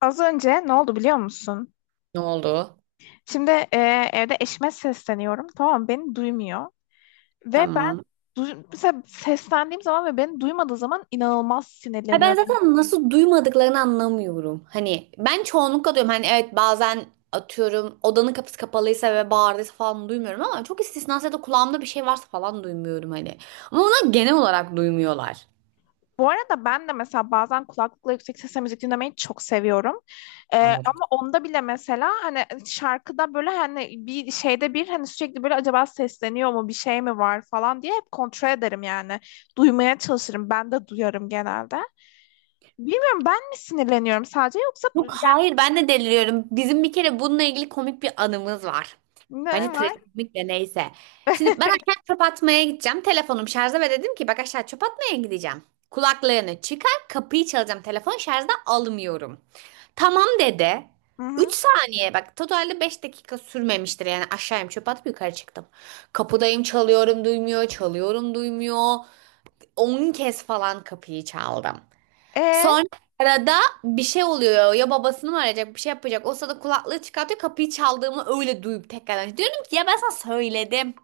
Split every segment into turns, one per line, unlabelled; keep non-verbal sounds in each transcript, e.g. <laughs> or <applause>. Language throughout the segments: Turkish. Az önce ne oldu biliyor musun?
Ne oldu?
Şimdi evde eşime sesleniyorum. Tamam beni duymuyor. Ve ben
Tamam.
mesela seslendiğim zaman ve beni duymadığı zaman inanılmaz
Ha ben
sinirleniyorum.
zaten nasıl duymadıklarını anlamıyorum. Hani ben çoğunlukla diyorum hani evet bazen atıyorum odanın kapısı kapalıysa ve bağırdıysa falan duymuyorum ama çok istisnası ya da kulağımda bir şey varsa falan duymuyorum hani. Ama onlar genel olarak duymuyorlar.
Bu arada ben de mesela bazen kulaklıkla yüksek sesle müzik dinlemeyi çok seviyorum. E,
Anladım.
ama onda bile mesela hani şarkıda böyle hani bir şeyde bir hani sürekli böyle acaba sesleniyor mu bir şey mi var falan diye hep kontrol ederim yani. Duymaya çalışırım. Ben de duyarım genelde. Bilmiyorum ben mi sinirleniyorum sadece yoksa
Yok hayır ben de deliriyorum. Bizim bir kere bununla ilgili komik bir anımız var.
ne
Bence
var?
trajikomik de neyse. Şimdi ben aşağı çöp atmaya gideceğim. Telefonum şarjda ve dedim ki bak aşağı çöp atmaya gideceğim. Kulaklarını çıkar kapıyı çalacağım. Telefon şarjda almıyorum. Tamam dedi.
Hı
3
hı.
saniye bak totalde 5 dakika sürmemiştir yani aşağıyım çöp atıp yukarı çıktım. Kapıdayım çalıyorum duymuyor çalıyorum duymuyor. 10 kez falan kapıyı çaldım.
E,
Sonra arada bir şey oluyor. Ya babasını mı arayacak, bir şey yapacak. O sırada kulaklığı çıkartıyor. Kapıyı çaldığımı öyle duyup tekrardan. Diyorum ki ya ben sana söyledim.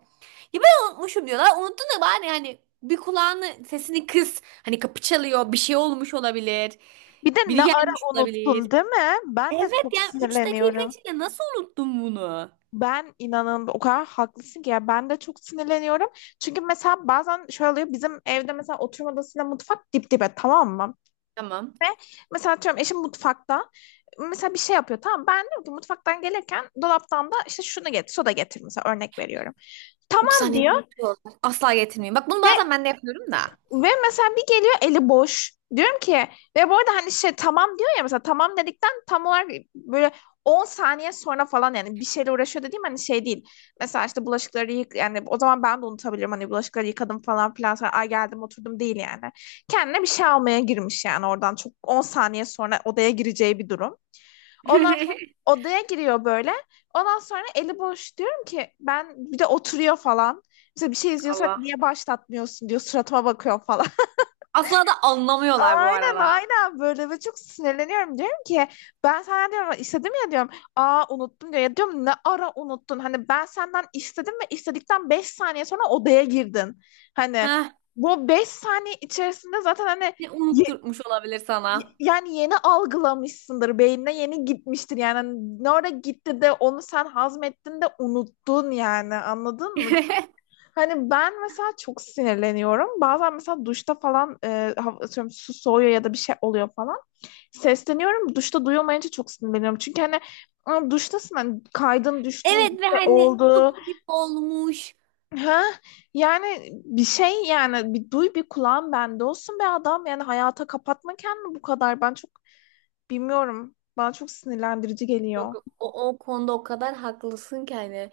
Ya ben unutmuşum diyorlar. Unuttun da bari hani bir kulağını sesini kıs. Hani kapı çalıyor. Bir şey olmuş olabilir.
bir de
Biri
ne ara
gelmiş olabilir.
unuttun değil mi? Ben de
Evet
çok
yani 3 dakika
sinirleniyorum.
içinde nasıl unuttun bunu?
Ben inanın o kadar haklısın ki ya ben de çok sinirleniyorum. Çünkü mesela bazen şöyle oluyor bizim evde mesela oturma odasıyla mutfak dip dibe tamam mı?
Tamam.
Ve mesela atıyorum eşim mutfakta mesela bir şey yapıyor tamam ben diyorum ki mutfaktan gelirken dolaptan da işte şunu getir soda getir mesela örnek veriyorum.
üç
Tamam
saniye.
diyor.
Bitiyor. Asla getirmeyeyim. Bak bunu
ve
bazen ben de yapıyorum da.
Ve mesela bir geliyor eli boş. Diyorum ki ve bu arada hani şey tamam diyor ya mesela tamam dedikten tam olarak böyle 10 saniye sonra falan yani bir şeyle uğraşıyor dediğim hani şey değil. Mesela işte bulaşıkları yık yani o zaman ben de unutabilirim hani bulaşıkları yıkadım falan filan sonra ay geldim oturdum değil yani. Kendine bir şey almaya girmiş yani oradan çok 10 saniye sonra odaya gireceği bir durum. Ondan sonra
<laughs>
odaya giriyor böyle. Ondan sonra eli boş diyorum ki ben bir de oturuyor falan. Mesela bir şey izliyorsak
Allah.
niye başlatmıyorsun diyor suratıma bakıyor falan.
Asla da anlamıyorlar bu
Aynen
arada.
aynen böyle ve çok sinirleniyorum diyorum ki ben sana diyorum istedim ya diyorum aa unuttum diyor ya diyorum ne ara unuttun hani ben senden istedim ve istedikten 5 saniye sonra odaya girdin hani
Heh.
bu 5 saniye içerisinde zaten hani
Ne unutturmuş olabilir sana?
yani yeni algılamışsındır beynine yeni gitmiştir yani. Hani ne ara gitti de onu sen hazmettin de unuttun yani anladın mı?
<laughs>
Hani ben mesela çok sinirleniyorum. Bazen mesela duşta falan atıyorum su soğuyor ya da bir şey oluyor falan. Sesleniyorum. Duşta duyulmayınca çok sinirleniyorum. Çünkü hani "Aa, duştasın hani kaydın düştün bir
Evet ve
şey
hani su
oldu."
gibi olmuş.
Ha? Yani bir şey yani bir duy bir kulağın bende olsun be adam. Yani hayata kapatma kendini bu kadar. Ben çok bilmiyorum. Bana çok sinirlendirici geliyor.
Yok o konuda o kadar haklısın ki hani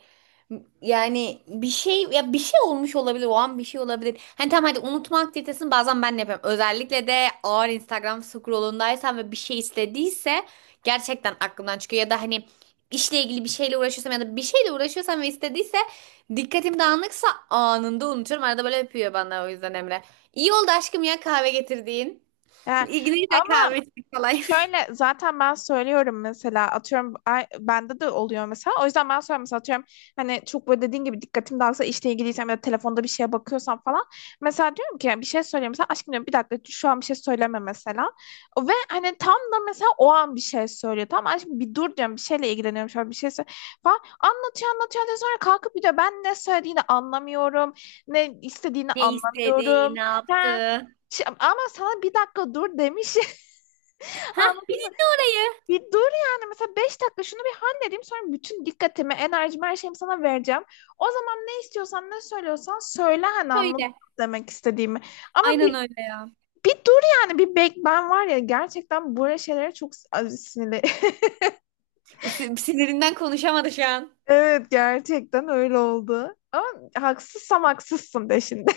yani bir şey ya bir şey olmuş olabilir o an bir şey olabilir. Hani tamam hadi unutma aktivitesini bazen ben de yapıyorum. Özellikle de ağır Instagram scrollundaysam ve bir şey istediyse gerçekten aklımdan çıkıyor ya da hani işle ilgili bir şeyle uğraşıyorsam ya da bir şeyle uğraşıyorsam ve istediyse dikkatim dağınıksa anında unutuyorum. Arada böyle yapıyor bana o yüzden Emre. İyi oldu aşkım ya kahve getirdiğin. <laughs>
Ha,
İlgili de
ama
kahve içtik falan. <laughs>
şöyle zaten ben söylüyorum mesela atıyorum bende de oluyor mesela. O yüzden ben söylüyorum mesela atıyorum hani çok böyle dediğin gibi dikkatim dağılsa işle ilgiliysem ya da telefonda bir şeye bakıyorsam falan. Mesela diyorum ki bir şey söyleyeyim mesela aşkım diyorum bir dakika şu an bir şey söyleme mesela. Ve hani tam da mesela o an bir şey söylüyor. Tamam aşkım bir dur diyorum bir şeyle ilgileniyorum şu an bir şey falan. Anlatıyor anlatıyor anlatıyor sonra kalkıp bir de ben ne söylediğini anlamıyorum. Ne istediğini
Ne istedi,
anlamıyorum.
ne
Ha,
yaptı?
ama sana bir dakika dur demiş. <laughs>
Heh, bir
Anladın mı?
dinle orayı.
Bir dur yani mesela 5 dakika şunu bir halledeyim sonra bütün dikkatimi, enerjimi, her şeyimi sana vereceğim. O zaman ne istiyorsan ne söylüyorsan söyle hani anladın mı
Öyle.
demek istediğimi. Ama
Aynen
bir
öyle ya.
bir dur yani bir bek ben var ya gerçekten böyle şeylere çok sinirli. <laughs>
Sinirinden konuşamadı şu an.
Evet gerçekten öyle oldu. Ama haksızsam haksızsın de şimdi.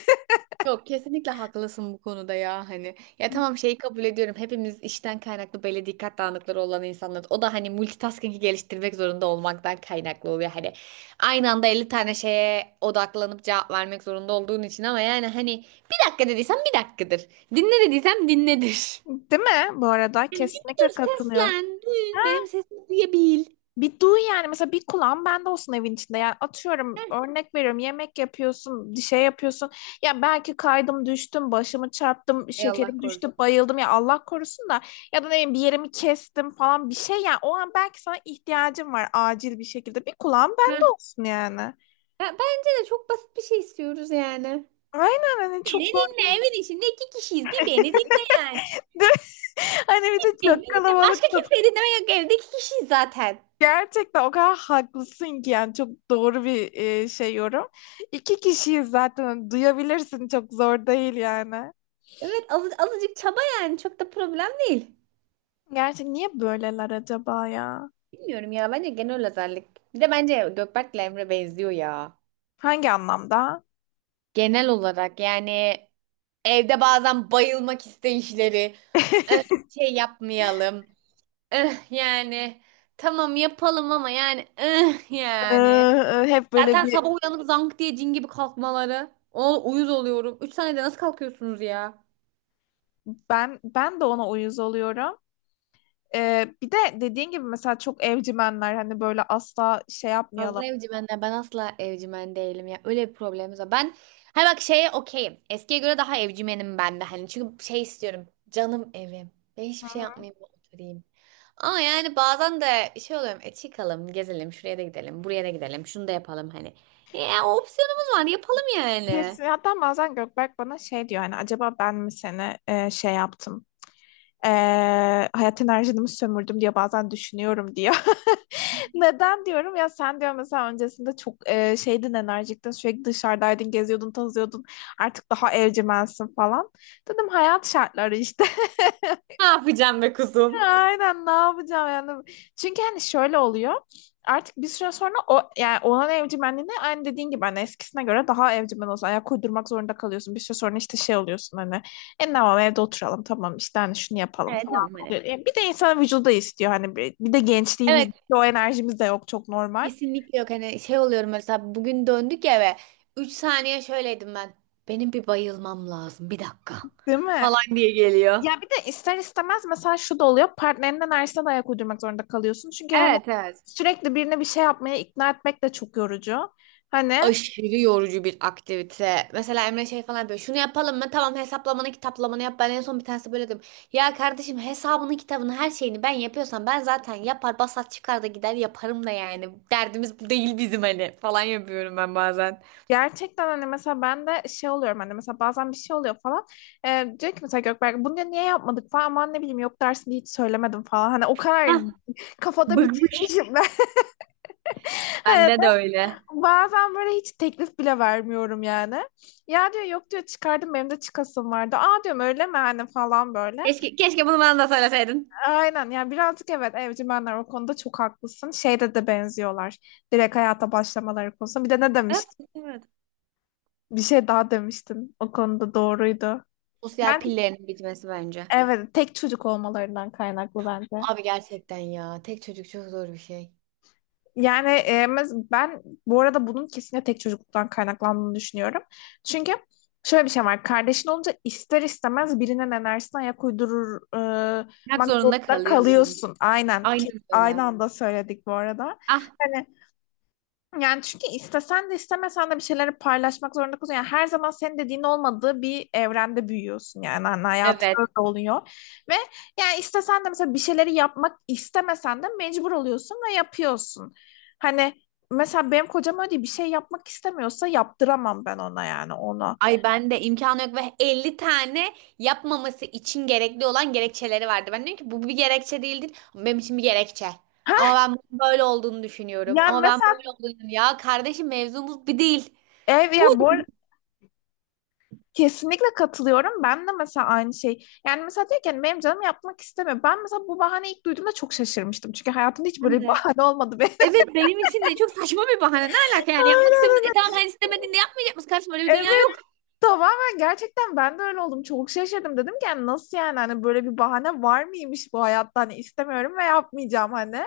Yok kesinlikle haklısın bu konuda ya hani. Ya tamam şeyi kabul ediyorum. Hepimiz işten kaynaklı böyle dikkat dağınıkları olan insanlar. O da hani multitasking'i geliştirmek zorunda olmaktan kaynaklı oluyor. Hani aynı anda 50 tane şeye odaklanıp cevap vermek zorunda olduğun için ama yani hani bir dakika dediysem bir dakikadır. Dinle dediysem dinledir.
<laughs> Değil mi? Bu arada
Yani bir
kesinlikle
dur
katılıyorum.
seslen. Duy, benim sesimi duyabil.
Bir duy yani mesela bir kulağın bende olsun evin içinde. Yani atıyorum
Heh.
örnek veriyorum yemek yapıyorsun, bir şey yapıyorsun. Ya belki kaydım düştüm, başımı çarptım,
Ey Allah
şekerim düştü,
korusun.
bayıldım ya Allah korusun da ya da ne bileyim bir yerimi kestim falan bir şey yani o an belki sana ihtiyacım var acil bir şekilde. Bir kulağın bende olsun yani.
Ya bence de çok basit bir şey istiyoruz yani.
Aynen hani
Beni
çok zor
dinle
değil.
evin içinde 2 kişiyiz. Bir beni dinle yani.
<laughs> Hani bir de
Beni
çok
dinle.
kalabalık.
Başka kimseyi dinleme yok evde 2 kişiyiz zaten.
Gerçekten o kadar haklısın ki yani çok doğru bir şey yorum. İki kişiyiz zaten hani duyabilirsin çok zor değil yani.
Evet azıcık çaba yani çok da problem değil.
Gerçi niye böyleler acaba ya?
Bilmiyorum ya bence genel özellik. Bir de bence Gökberk'le Emre benziyor ya.
Hangi anlamda?
Genel olarak yani evde bazen bayılmak isteyişleri. "Eh, şey yapmayalım. Eh, yani tamam yapalım ama yani eh, yani.
Hep böyle
Zaten
bir
sabah uyanıp zank diye cin gibi kalkmaları. O uyuz oluyorum. 3 saniyede nasıl kalkıyorsunuz ya?
ben de ona uyuz oluyorum. Bir de dediğin gibi mesela çok evcimenler hani böyle asla şey yapmayalım.
Fazla evcimenden ben asla evcimen değilim ya. Öyle bir problemimiz var. Ben hay bak şeye okeyim. Eskiye göre daha evcimenim ben de hani. Çünkü şey istiyorum. Canım evim. Ben
Hı
hiçbir şey
hı.
yapmayayım oturayım. Ama yani bazen de şey oluyorum. E çıkalım, gezelim, şuraya da gidelim, buraya da gidelim, şunu da yapalım hani. Ya o opsiyonumuz var. Yapalım yani.
Kesin hatta bazen Gökberk bana şey diyor hani acaba ben mi seni şey yaptım? Ee, hayat enerjimi sömürdüm diye bazen düşünüyorum diyor. <laughs> Neden diyorum ya sen diyor mesela öncesinde çok şeydin enerjiktin sürekli dışarıdaydın geziyordun tozuyordun artık daha evcimensin falan. Dedim hayat şartları işte.
Ne yapacağım be kuzum?
Aynen ne yapacağım yani. Çünkü hani şöyle oluyor. Artık bir süre sonra o yani olan evcimenliğine aynı dediğin gibi hani eskisine göre daha evcimen olsun. Ayak uydurmak zorunda kalıyorsun. Bir süre sonra işte şey oluyorsun hani. E tamam evde oturalım tamam işte hani şunu yapalım
Evet
falan
tamam hani.
oluyor. Yani bir de insanın vücudu da istiyor hani bir, bir de gençliğimiz
Evet
o enerjimiz de yok çok normal.
kesinlikle yok. Hani şey oluyorum mesela bugün döndük eve. 3 saniye şöyleydim ben. Benim bir bayılmam lazım. Bir dakika
Değil mi?
falan diye geliyor.
Ya bir de ister istemez mesela şu da oluyor. Partnerinin enerjisine de ayak uydurmak zorunda kalıyorsun. Çünkü hani
Evet evet.
sürekli birine bir şey yapmaya ikna etmek de çok yorucu. Hani
Aşırı yorucu bir aktivite. Mesela Emre şey falan yapıyor. Şunu yapalım mı? Tamam hesaplamanı kitaplamanı yap. Ben en son bir tanesi böyle dedim. Ya kardeşim hesabını kitabını her şeyini ben yapıyorsam ben zaten yapar basat çıkar da gider yaparım da yani. Derdimiz bu değil bizim hani falan yapıyorum ben bazen.
gerçekten hani mesela ben de şey oluyorum hani mesela bazen bir şey oluyor falan. Diyor ki mesela Gökberk bunu diyor, niye yapmadık falan ama ne bileyim yok dersini hiç söylemedim falan. Hani o kadar
Hah,
<laughs> kafada
bıkmış.
bitirmişim ben. <laughs> Hani
Bende de öyle.
bazen böyle hiç teklif bile vermiyorum yani. Ya diyor yok diyor çıkardım benim de çıkasım vardı. Aa diyorum öyle mi hani falan böyle.
Keşke, keşke bunu bana da söyleseydin.
Aynen yani birazcık evet evcimenler o konuda çok haklısın. Şeyde de benziyorlar. Direkt hayata başlamaları konusunda. Bir de ne
Evet,
demiştin?
evet.
Bir şey daha demiştin. O konuda doğruydu.
Sosyal
Ben
pillerinin bitmesi bence.
evet, tek çocuk olmalarından kaynaklı bence.
Abi gerçekten ya. Tek çocuk çok zor bir şey.
Yani ben bu arada bunun kesinlikle tek çocukluktan kaynaklandığını düşünüyorum. Çünkü şöyle bir şey var. Kardeşin olunca ister istemez birinin enerjisine ayak
Yapmak
uydurmak
zorunda
zorunda
kalıyorsun.
kalıyorsun. Aynen.
Aynen öyle.
Aynı anda söyledik bu arada.
Ah
Hani yani çünkü istesen de istemesen de bir şeyleri paylaşmak zorunda kalıyorsun. Yani her zaman senin dediğin olmadığı bir evrende büyüyorsun yani hani hayatında
evet.
da oluyor. Ve yani istesen de mesela bir şeyleri yapmak istemesen de mecbur oluyorsun ve yapıyorsun. Hani mesela benim kocam öyle değil, bir şey yapmak istemiyorsa yaptıramam ben ona yani onu.
Ay ben de imkanı yok ve 50 tane yapmaması için gerekli olan gerekçeleri vardı. Ben diyorum ki bu bir gerekçe değildir, ama benim için bir gerekçe. Ama ben bunun böyle olduğunu düşünüyorum.
Yani
Ama ben
mesela
böyle olduğunu düşünüyorum. Ya kardeşim mevzumuz bir değil. Bu
ya bu kesinlikle katılıyorum. Ben de mesela aynı şey. Yani mesela diyor ki hani benim canım yapmak istemiyor. Ben mesela bu bahane ilk duyduğumda çok şaşırmıştım. Çünkü hayatımda hiç
Ben
böyle bir
de.
bahane olmadı benim.
Evet benim için de çok saçma bir bahane. Ne alaka yani yapmak
<laughs>
istemiyorsan. E tamam hani istemediğinde yapmayacak mısın? Kardeşim öyle bir dünya
Evet
yok.
tamamen gerçekten ben de öyle oldum. Çok şaşırdım. Dedim ki yani nasıl yani hani böyle bir bahane var mıymış bu hayatta? Hani istemiyorum ve yapmayacağım hani.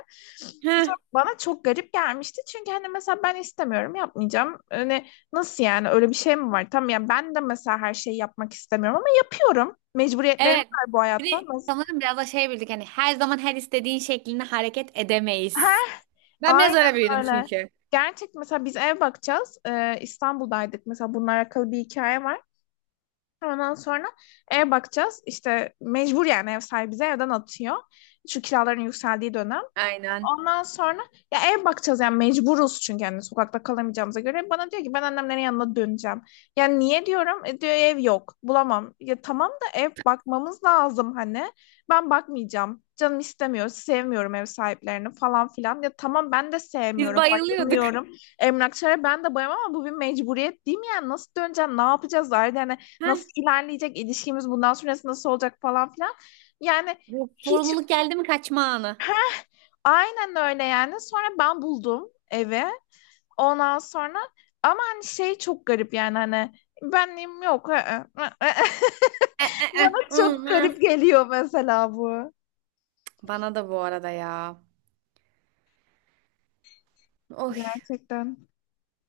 Bu soru bana çok garip gelmişti. Çünkü hani mesela ben istemiyorum yapmayacağım. Hani nasıl yani öyle bir şey mi var? Tamam yani ben de mesela her şeyi yapmak istemiyorum ama yapıyorum. Mecburiyetlerim
Evet.
var bu
Bir
hayatta.
de
Nasıl?
sanırım biraz da şey bildik hani her zaman her istediğin şeklinde hareket edemeyiz. Ben biraz
Aynen
öyle büyüdüm
öyle.
çünkü.
Gerçek mesela biz ev bakacağız. İstanbul'daydık mesela bununla alakalı bir hikaye var. Ondan sonra ev bakacağız. İşte mecbur yani ev sahibi bizi evden atıyor. Şu kiraların yükseldiği dönem.
Aynen.
Ondan sonra ya ev bakacağız yani mecburuz çünkü hani sokakta kalamayacağımıza göre. Bana diyor ki ben annemlerin yanına döneceğim. Yani niye diyorum? Diyor ev yok bulamam. Ya tamam da ev bakmamız lazım hani. Ben bakmayacağım. Canım istemiyor. Sevmiyorum ev sahiplerini falan filan. Ya tamam ben de
Biz
sevmiyorum.
bayılıyorduk.
Bayılmıyorum. Emlakçılara ben de bayılmam ama bu bir mecburiyet değil mi yani? Nasıl döneceğim? Ne yapacağız? Zaten yani
Heh.
nasıl ilerleyecek ilişkimiz, bundan sonrası nasıl olacak falan filan. Yani
Bu
hiç
sorumluluk geldi mi kaçma anı.
aynen öyle yani. Sonra ben buldum evi. Ondan sonra ama hani şey çok garip yani hani benliğim yok. I, ı, ı, ı.
E, e,
<laughs>
e.
Bana çok
Olmaz.
garip geliyor mesela bu.
Bana da bu arada ya. Oy.
Gerçekten.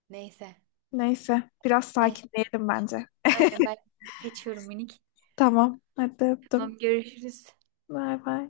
Neyse.
Neyse biraz
Ay,
sakinleyelim bence.
aynen ben kaçıyorum minik.
Tamam. Hadi öptüm.
Tamam görüşürüz.
Bay bay.